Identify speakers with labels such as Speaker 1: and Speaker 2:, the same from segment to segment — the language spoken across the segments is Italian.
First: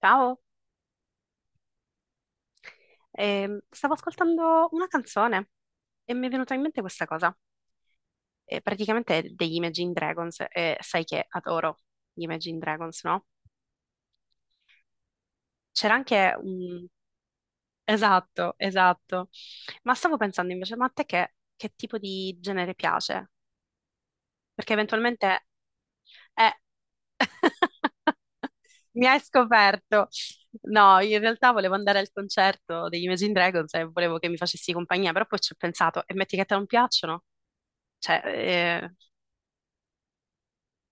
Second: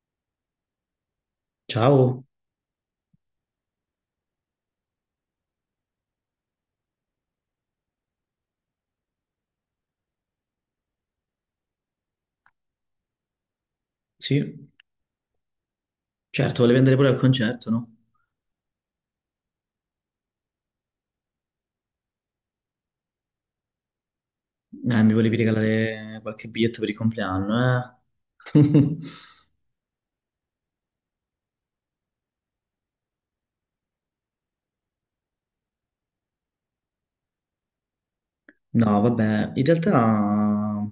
Speaker 1: Ciao,
Speaker 2: Ciao,
Speaker 1: stavo ascoltando una canzone e mi è venuta in mente questa cosa. Praticamente è degli Imagine Dragons, e sai che adoro gli Imagine Dragons, no?
Speaker 2: sì,
Speaker 1: C'era anche
Speaker 2: certo, volevi
Speaker 1: un...
Speaker 2: andare pure al concerto, no?
Speaker 1: Esatto, esatto. Ma stavo pensando invece, ma a te che tipo di genere piace? Perché
Speaker 2: Mi volevi
Speaker 1: eventualmente...
Speaker 2: regalare qualche
Speaker 1: Eh...
Speaker 2: biglietto per il compleanno, eh?
Speaker 1: Mi hai scoperto. No, in realtà volevo andare al concerto degli Imagine Dragons e volevo che mi facessi compagnia, però poi ci ho pensato, e metti che a te non piacciono? Cioè,
Speaker 2: No, vabbè, in realtà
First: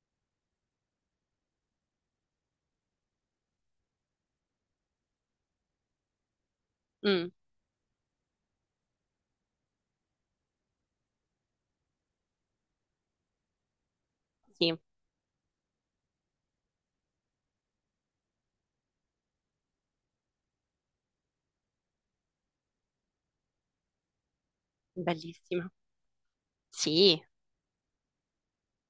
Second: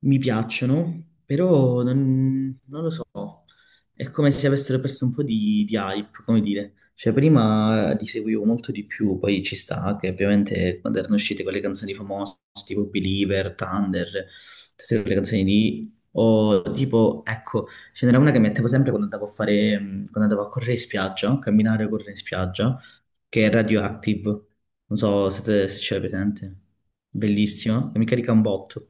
Speaker 2: mi piacciono, però non lo so. È come se avessero perso un po' di hype, come dire. Cioè,
Speaker 1: mm,
Speaker 2: prima li seguivo molto di più, poi ci sta che ovviamente quando erano uscite quelle canzoni famose, tipo Believer, Thunder,
Speaker 1: sì,
Speaker 2: tutte quelle canzoni lì, o tipo, ecco, ce n'era una che mettevo sempre quando andavo a fare, quando andavo a correre in spiaggia, a camminare a correre in spiaggia, che è Radioactive. Non so se, te-
Speaker 1: bellissima.
Speaker 2: se ce l'hai presente.
Speaker 1: Sì,
Speaker 2: Bellissima, che mi carica un botto.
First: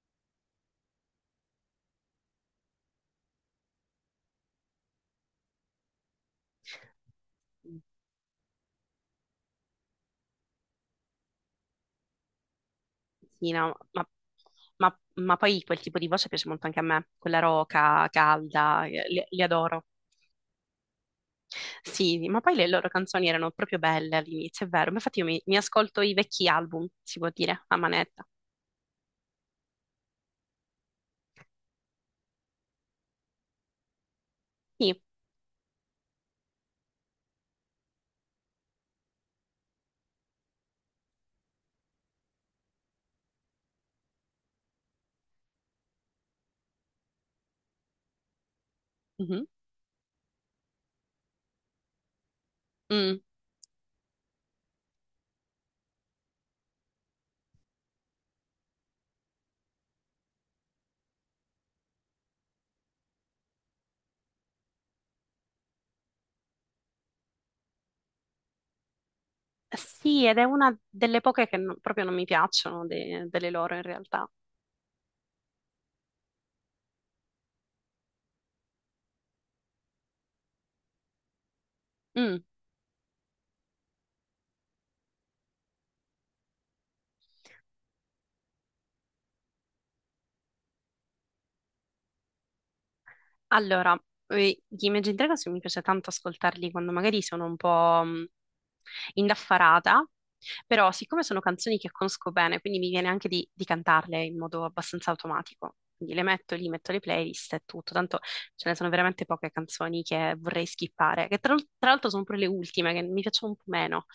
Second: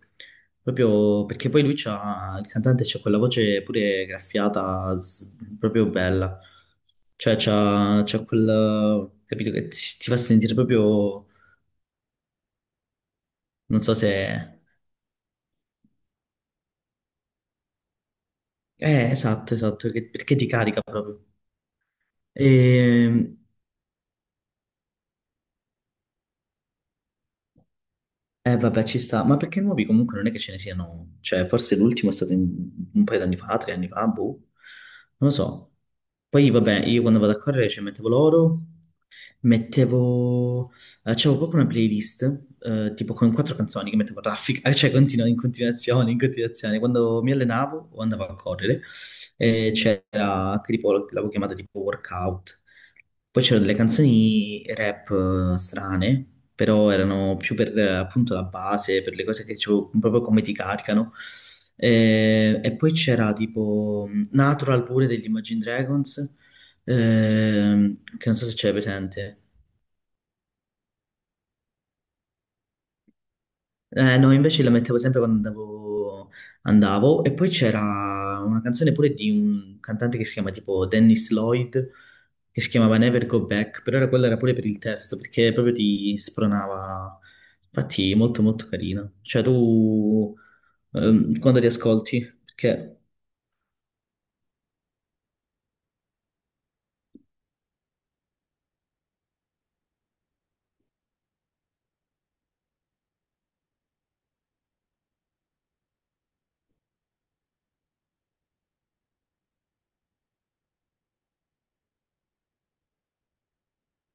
Speaker 2: Proprio perché poi lui c'ha, il cantante c'ha quella voce pure graffiata, proprio bella. Cioè c'ha quel, capito, che ti fa sentire proprio,
Speaker 1: sì, no,
Speaker 2: non so
Speaker 1: ma,
Speaker 2: se.
Speaker 1: ma poi quel tipo di voce piace molto anche a me, quella roca, calda, li
Speaker 2: Esatto,
Speaker 1: adoro.
Speaker 2: esatto, perché ti carica proprio.
Speaker 1: Sì, ma poi le loro
Speaker 2: E,
Speaker 1: canzoni erano proprio belle all'inizio, è vero. Ma infatti io mi ascolto i vecchi album, si può dire, a manetta.
Speaker 2: vabbè, ci sta. Ma perché nuovi comunque non è che ce ne siano. Cioè, forse l'ultimo è stato un paio d'anni fa, 3 anni fa, boh.
Speaker 1: Sì,
Speaker 2: Non lo so. Poi, vabbè, io quando vado a correre ci mettevo l'oro. Mettevo, c'avevo proprio una playlist, tipo con quattro canzoni che mettevo a raffica, cioè in continuazione, in continuazione. Quando mi allenavo o andavo a correre,
Speaker 1: mhm,
Speaker 2: c'era, che tipo, l'avevo chiamata tipo workout.
Speaker 1: mm.
Speaker 2: Poi c'erano delle canzoni rap strane, però erano più per appunto la base, per le cose che proprio come ti caricano. E poi c'era tipo Natural pure degli Imagine Dragons, che non so se c'è presente.
Speaker 1: Sì, ed è una delle poche che non- proprio non mi piacciono de- delle loro in realtà.
Speaker 2: No, invece la mettevo sempre quando andavo. E poi c'era una canzone pure di un cantante che si chiama tipo Dennis Lloyd,
Speaker 1: Mm.
Speaker 2: che si chiamava Never Go Back, però era quella era pure per il testo, perché proprio ti spronava. Infatti, molto molto carina. Cioè, tu quando li ascolti, perché
Speaker 1: Allora, gli Imagine Dragons mi piace tanto ascoltarli quando magari sono un po' indaffarata, però siccome sono canzoni che conosco bene, quindi mi viene anche di cantarle in modo abbastanza automatico. Quindi le metto lì, metto le playlist e tutto. Tanto ce ne sono veramente poche canzoni che vorrei skippare, che tra l'altro sono pure le ultime, che mi piacciono un po' meno.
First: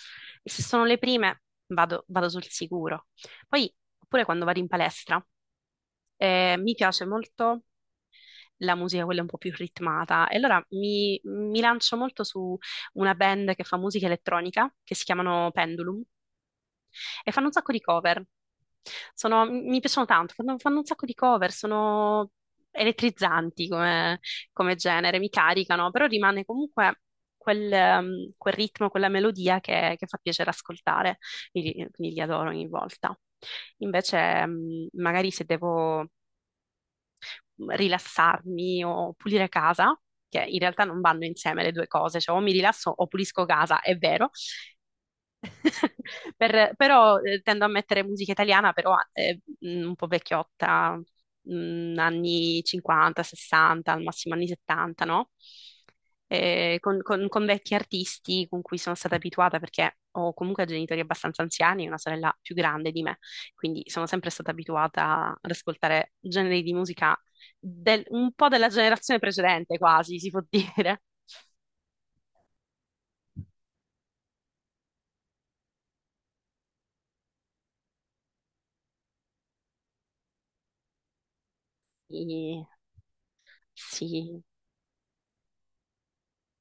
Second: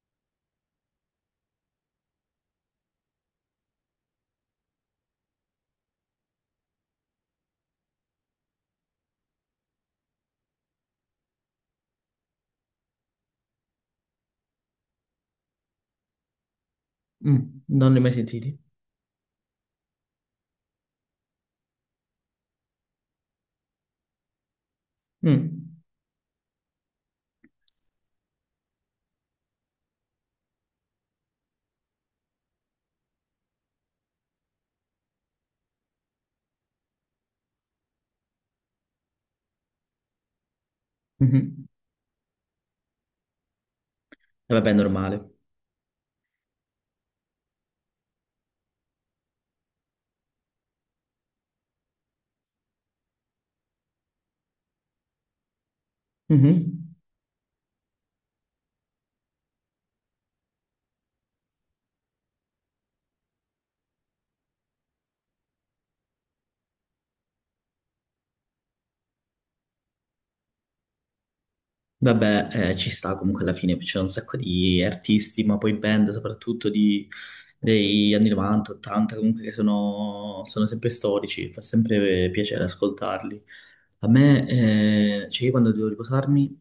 Speaker 1: E se sono le prime, vado sul sicuro. Poi, oppure quando vado in palestra, mi piace molto la musica quella un po' più ritmata. E allora mi lancio molto su una band che fa musica elettronica, che si chiamano Pendulum, e
Speaker 2: mm,
Speaker 1: fanno un sacco di
Speaker 2: non li hai mai
Speaker 1: cover.
Speaker 2: sentiti?
Speaker 1: Sono- mi piacciono tanto, fanno un sacco di cover, sono elettrizzanti come, come genere, mi
Speaker 2: Mm,
Speaker 1: caricano, però rimane comunque quel, quel ritmo, quella melodia che fa piacere ascoltare, quindi li adoro ogni volta. Invece, magari se devo rilassarmi o pulire casa, che in realtà non vanno insieme
Speaker 2: mhm.
Speaker 1: le due cose, cioè o mi rilasso o pulisco casa, è vero,
Speaker 2: E vabbè, è normale.
Speaker 1: Per- però tendo a mettere musica italiana, però un po' vecchiotta, anni 50, 60, al massimo anni 70, no?
Speaker 2: Mhm.
Speaker 1: Con, con vecchi artisti con cui sono stata abituata perché ho comunque genitori abbastanza anziani e una sorella più grande di me, quindi sono sempre stata abituata ad ascoltare generi di musica del- un po' della generazione precedente, quasi, si può dire.
Speaker 2: Vabbè, ci sta comunque alla fine, c'è un sacco di artisti, ma poi band soprattutto degli anni 90, 80, comunque che sono sempre storici, fa sempre
Speaker 1: Sì,
Speaker 2: piacere ascoltarli. A
Speaker 1: sì.
Speaker 2: me, cioè io quando devo riposarmi,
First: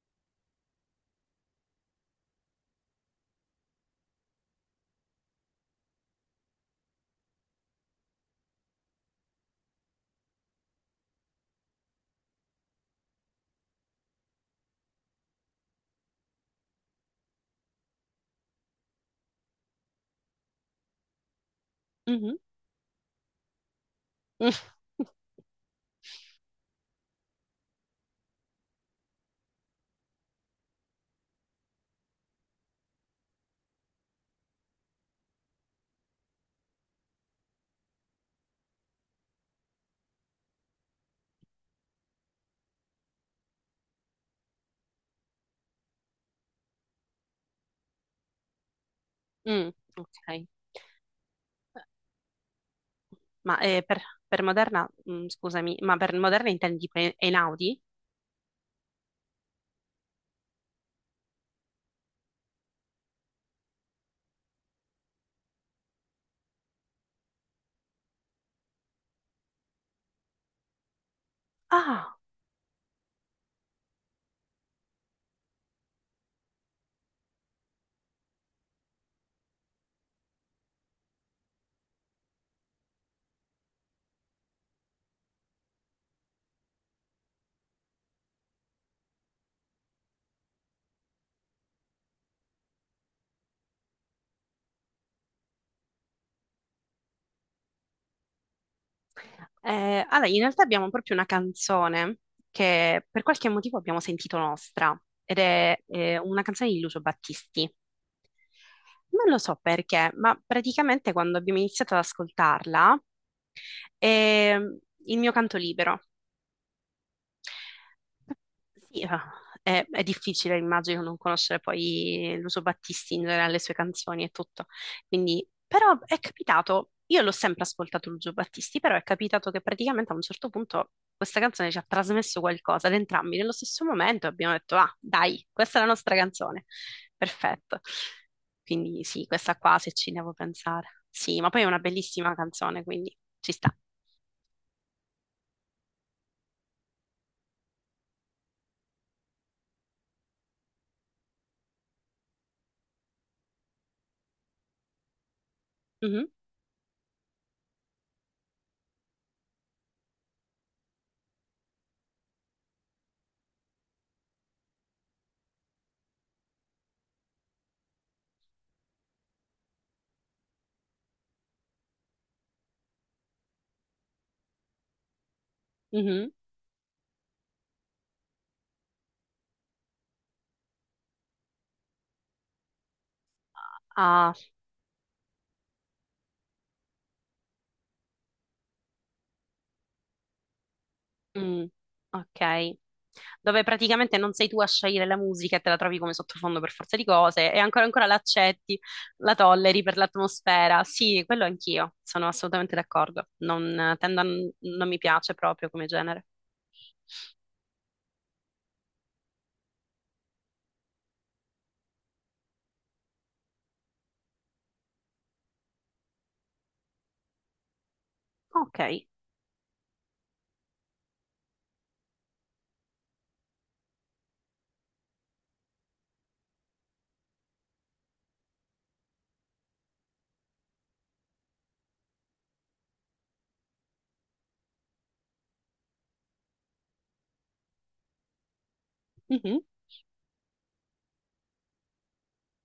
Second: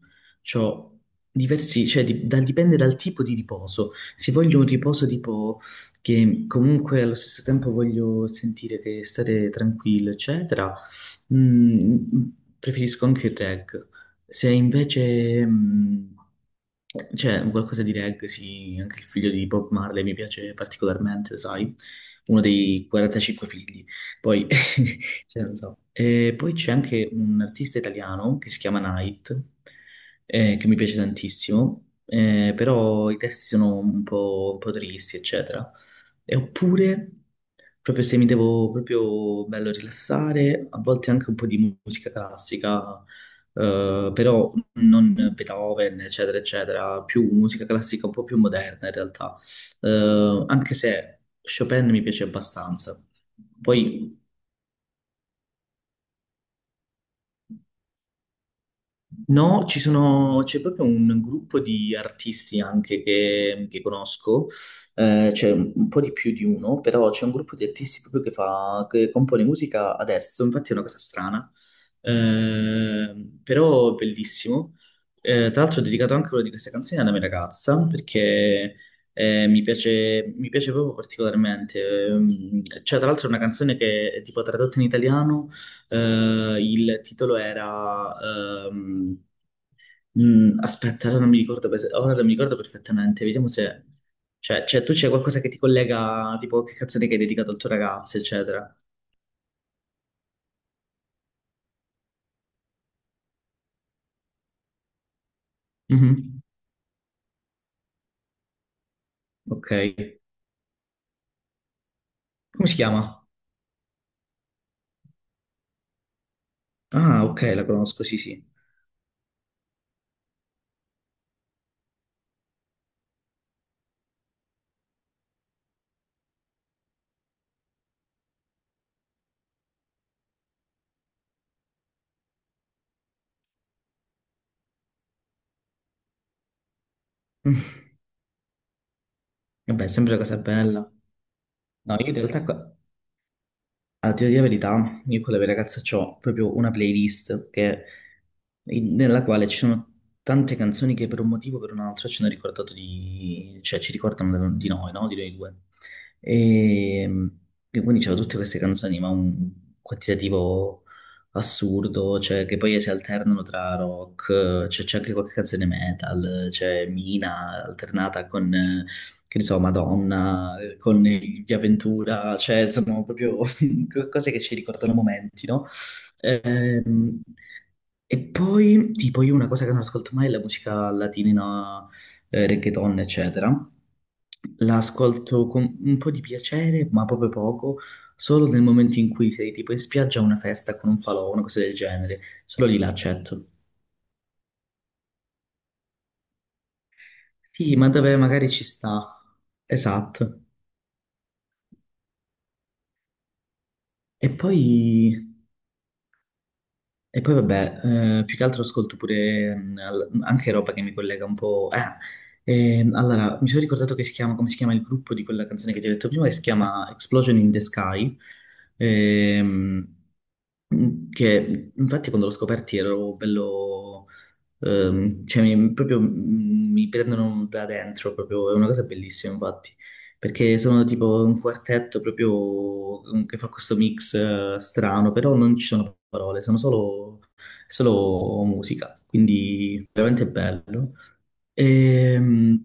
Speaker 2: ho diversi, cioè dipende dal tipo di riposo. Se voglio un riposo tipo che comunque allo stesso tempo voglio sentire che stare tranquillo, eccetera, Mm, preferisco anche il reg. Se invece, c'è qualcosa di reg, sì, anche il figlio di Bob Marley mi piace particolarmente, sai,
Speaker 1: Mhm.
Speaker 2: uno dei 45 figli. Poi, cioè, non so. E poi c'è anche un artista italiano che si chiama Night, che mi piace tantissimo, però i testi sono un po' tristi, eccetera. E oppure, proprio se mi devo proprio bello rilassare, a volte anche un po' di musica classica, però non Beethoven, eccetera, eccetera, più musica classica un po' più moderna in realtà.
Speaker 1: Mm,
Speaker 2: Eh,
Speaker 1: ok,
Speaker 2: anche se Chopin mi piace abbastanza.
Speaker 1: ma
Speaker 2: Poi
Speaker 1: per Moderna, mm, scusami, ma per Moderna intendi per Einaudi?
Speaker 2: no, ci sono, c'è proprio un gruppo di artisti anche che conosco, c'è un po' di più di uno, però c'è un gruppo di artisti proprio che fa, che compone musica adesso, infatti è una cosa strana,
Speaker 1: Ah,
Speaker 2: eh, però bellissimo. Tra l'altro ho dedicato anche una di queste canzoni alla mia ragazza, perché mi piace proprio particolarmente. Cioè, tra l'altro è una canzone che è tipo tradotta in italiano, il titolo era, ehm, aspetta, ora non mi ricordo perfettamente, vediamo se. Cioè, tu c'è qualcosa che ti collega, tipo che canzone che hai dedicato al tuo ragazzo, eccetera.
Speaker 1: allora in realtà abbiamo proprio una canzone che per qualche motivo abbiamo sentito nostra ed è una
Speaker 2: Mhm.
Speaker 1: canzone di Lucio Battisti. Non lo so
Speaker 2: Ok.
Speaker 1: perché, ma praticamente quando abbiamo iniziato ad
Speaker 2: Come si
Speaker 1: ascoltarla
Speaker 2: chiama?
Speaker 1: è il mio canto libero.
Speaker 2: Ah, ok, la conosco, sì, sì.
Speaker 1: Sì, ah, è difficile, immagino, non conoscere poi Lucio Battisti in generale, le sue canzoni e tutto. Quindi, però è capitato, io l'ho sempre ascoltato Lucio Battisti, però è capitato che praticamente a un certo punto questa canzone ci ha trasmesso qualcosa ad entrambi nello stesso momento e abbiamo detto, ah, dai, questa è la nostra canzone.
Speaker 2: Mm.
Speaker 1: Perfetto. Quindi sì, questa qua
Speaker 2: Vabbè, è
Speaker 1: se ci
Speaker 2: sempre una
Speaker 1: devo
Speaker 2: cosa bella.
Speaker 1: pensare. Sì, ma poi è una
Speaker 2: No, io in
Speaker 1: bellissima
Speaker 2: realtà,
Speaker 1: canzone, quindi ci sta.
Speaker 2: a dire la verità, io con le mie ragazze ho proprio una playlist che nella quale ci sono tante canzoni che per un motivo o per un altro ci hanno ricordato di, cioè ci ricordano di noi, no? Di noi due.
Speaker 1: Mhm,
Speaker 2: E, e quindi c'erano tutte queste canzoni, ma un quantitativo assurdo, cioè che poi si alternano tra rock, cioè c'è anche qualche canzone metal, c'è Mina alternata con, che ne so, Madonna, con gli Aventura, cioè sono proprio cose che ci ricordano momenti, no?
Speaker 1: mhm.
Speaker 2: Ehm, e poi, tipo, io una cosa che non ascolto mai è la musica latina, reggaeton, eccetera.
Speaker 1: Ah,
Speaker 2: La ascolto con un po' di piacere, ma proprio poco, solo nel momento in cui sei tipo in spiaggia a una festa con un falò, una cosa
Speaker 1: mm,
Speaker 2: del genere. Solo
Speaker 1: ok.
Speaker 2: lì la accetto.
Speaker 1: Dove praticamente non sei tu a scegliere la musica e te la trovi come sottofondo per forza di cose, e
Speaker 2: Sì,
Speaker 1: ancora
Speaker 2: ma
Speaker 1: ancora la
Speaker 2: dove magari ci
Speaker 1: accetti,
Speaker 2: sta.
Speaker 1: la tolleri per
Speaker 2: Esatto.
Speaker 1: l'atmosfera. Sì, quello anch'io, sono assolutamente d'accordo. Non, tendo a
Speaker 2: E
Speaker 1: n-
Speaker 2: poi
Speaker 1: non mi piace proprio come genere.
Speaker 2: E poi vabbè, più che altro ascolto pure anche roba che mi collega un po'. Ah, allora, mi sono ricordato che si chiama, come si chiama il gruppo di quella canzone che ti ho detto prima, che si chiama Explosion in the Sky,
Speaker 1: Ok.
Speaker 2: ehm, che infatti quando l'ho scoperti ero bello. Cioè, proprio mi prendono da dentro, proprio, è una cosa bellissima, infatti, perché sono tipo un quartetto proprio che fa questo mix strano, però non ci sono parole, sono solo musica,
Speaker 1: Mhm.
Speaker 2: quindi veramente bello. Ehm,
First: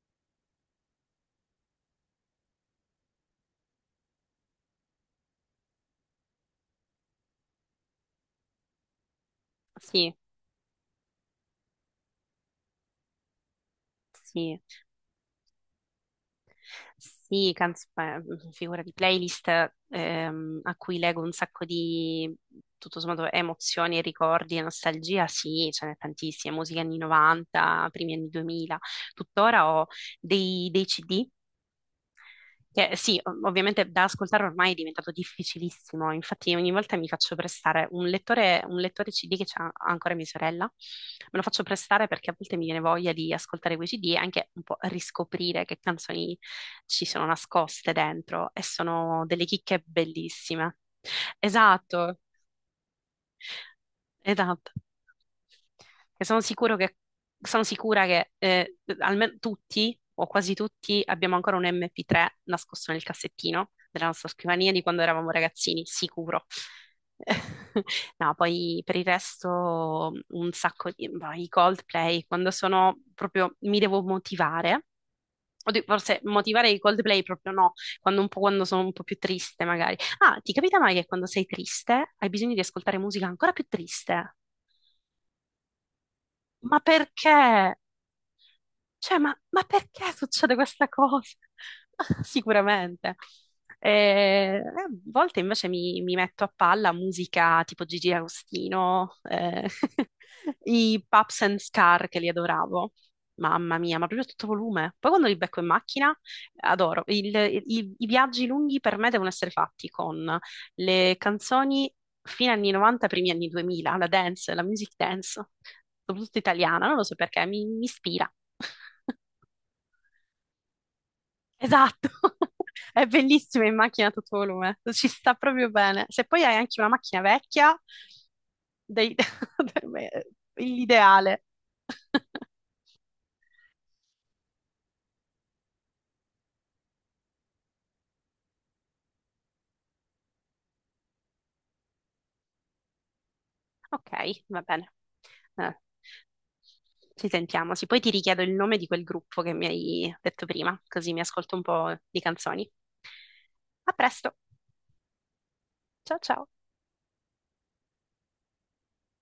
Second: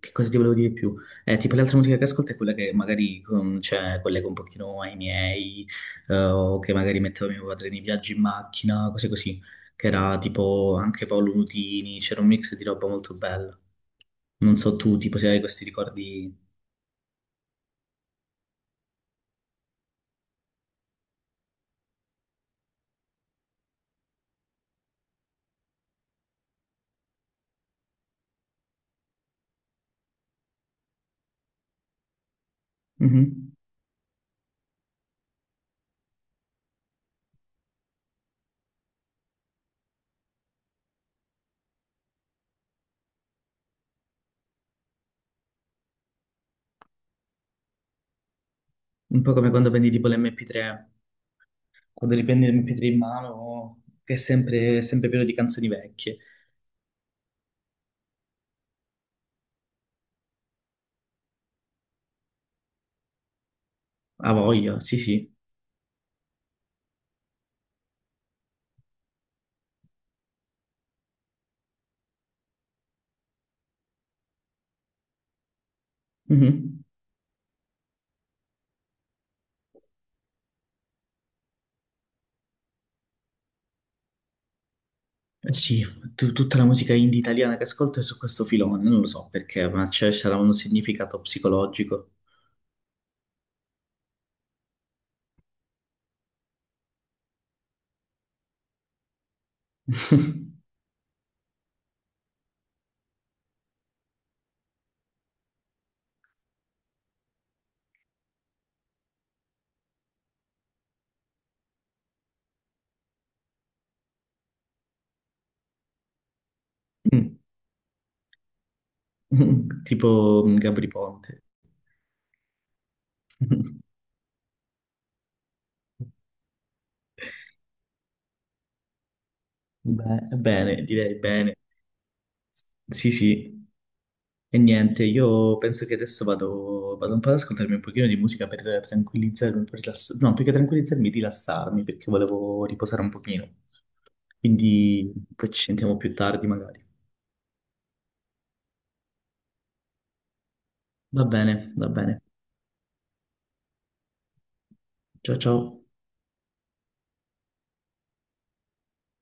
Speaker 2: che cosa ti volevo dire di più? Tipo l'altra musica che ascolto è quella che magari con, cioè, collego un pochino ai miei, o che magari mettevo mio padre nei viaggi in macchina, cose così, che
Speaker 1: Sì,
Speaker 2: era tipo anche Paolo Nutini, c'era un mix di roba molto bella. Non
Speaker 1: sì.
Speaker 2: so tu, tipo se hai questi ricordi.
Speaker 1: Sì, canz- figura di playlist a cui leggo un sacco di, tutto sommato, emozioni, ricordi e nostalgia, sì, ce n'è tantissime, musica anni 90, primi anni 2000. Tuttora ho dei CD che sì, ov-
Speaker 2: Mhm.
Speaker 1: ovviamente da ascoltare ormai è diventato difficilissimo, infatti ogni volta mi faccio prestare un lettore CD che c'ha ancora mia sorella, me lo faccio prestare perché a volte mi viene voglia di ascoltare quei CD e anche un po' riscoprire che canzoni ci sono nascoste dentro e
Speaker 2: Un
Speaker 1: sono
Speaker 2: po'
Speaker 1: delle
Speaker 2: come quando
Speaker 1: chicche
Speaker 2: prendi tipo
Speaker 1: bellissime.
Speaker 2: l'MP3, quando
Speaker 1: Esatto.
Speaker 2: riprendi l'MP3 in mano, che è
Speaker 1: Esatto.
Speaker 2: sempre, sempre pieno di canzoni vecchie.
Speaker 1: E sono sicuro che, sono sicura che almeno tutti o quasi tutti abbiamo ancora un MP3 nascosto nel cassettino della nostra
Speaker 2: A
Speaker 1: scrivania
Speaker 2: voglia,
Speaker 1: di
Speaker 2: sì
Speaker 1: quando eravamo
Speaker 2: sì.
Speaker 1: ragazzini, sicuro. No, poi per il resto un sacco di... boh, i Coldplay, quando sono proprio... mi devo motivare. Oddio, forse motivare i
Speaker 2: Mhm.
Speaker 1: Coldplay proprio no, quando un po', quando sono un po' più triste magari, ah, ti capita mai che quando sei triste hai bisogno di ascoltare musica ancora più triste?
Speaker 2: Sì, tutta la
Speaker 1: Ma
Speaker 2: musica indie italiana che
Speaker 1: perché?
Speaker 2: ascolto è su questo filone, non lo
Speaker 1: Cioè,
Speaker 2: so
Speaker 1: ma
Speaker 2: perché, ma c'è
Speaker 1: perché
Speaker 2: sarà un
Speaker 1: succede questa
Speaker 2: significato
Speaker 1: cosa?
Speaker 2: psicologico.
Speaker 1: Sicuramente. A volte invece mi, mi metto a palla musica tipo Gigi Agostino, i Pups and Scar che li adoravo. Mamma mia, ma proprio a tutto volume. Poi quando li becco in macchina, adoro. Il- i viaggi lunghi per me devono essere fatti con le canzoni fine anni 90, primi anni 2000, la dance, la music dance, soprattutto italiana, non lo so perché, mi ispira.
Speaker 2: Tipo Gabri Ponte.
Speaker 1: Esatto, è bellissima in macchina a tutto volume, ci sta proprio bene. Se poi hai anche una macchina vecchia, dei- per me è
Speaker 2: Beh, bene, direi
Speaker 1: l'ideale.
Speaker 2: bene. Sì, sì. E niente, io penso che adesso vado un po' ad ascoltarmi un pochino di musica per tranquillizzarmi, un po' no, più che tranquillizzarmi, rilassarmi, perché volevo riposare un pochino.
Speaker 1: Ok, va bene.
Speaker 2: Quindi poi ci
Speaker 1: Eh,
Speaker 2: sentiamo più tardi magari.
Speaker 1: ci sentiamo. Sì, poi ti richiedo il nome di quel gruppo che mi hai detto prima, così mi
Speaker 2: Va
Speaker 1: ascolto
Speaker 2: bene,
Speaker 1: un
Speaker 2: va
Speaker 1: po'
Speaker 2: bene.
Speaker 1: di canzoni. A presto,
Speaker 2: Ciao ciao.
Speaker 1: ciao ciao.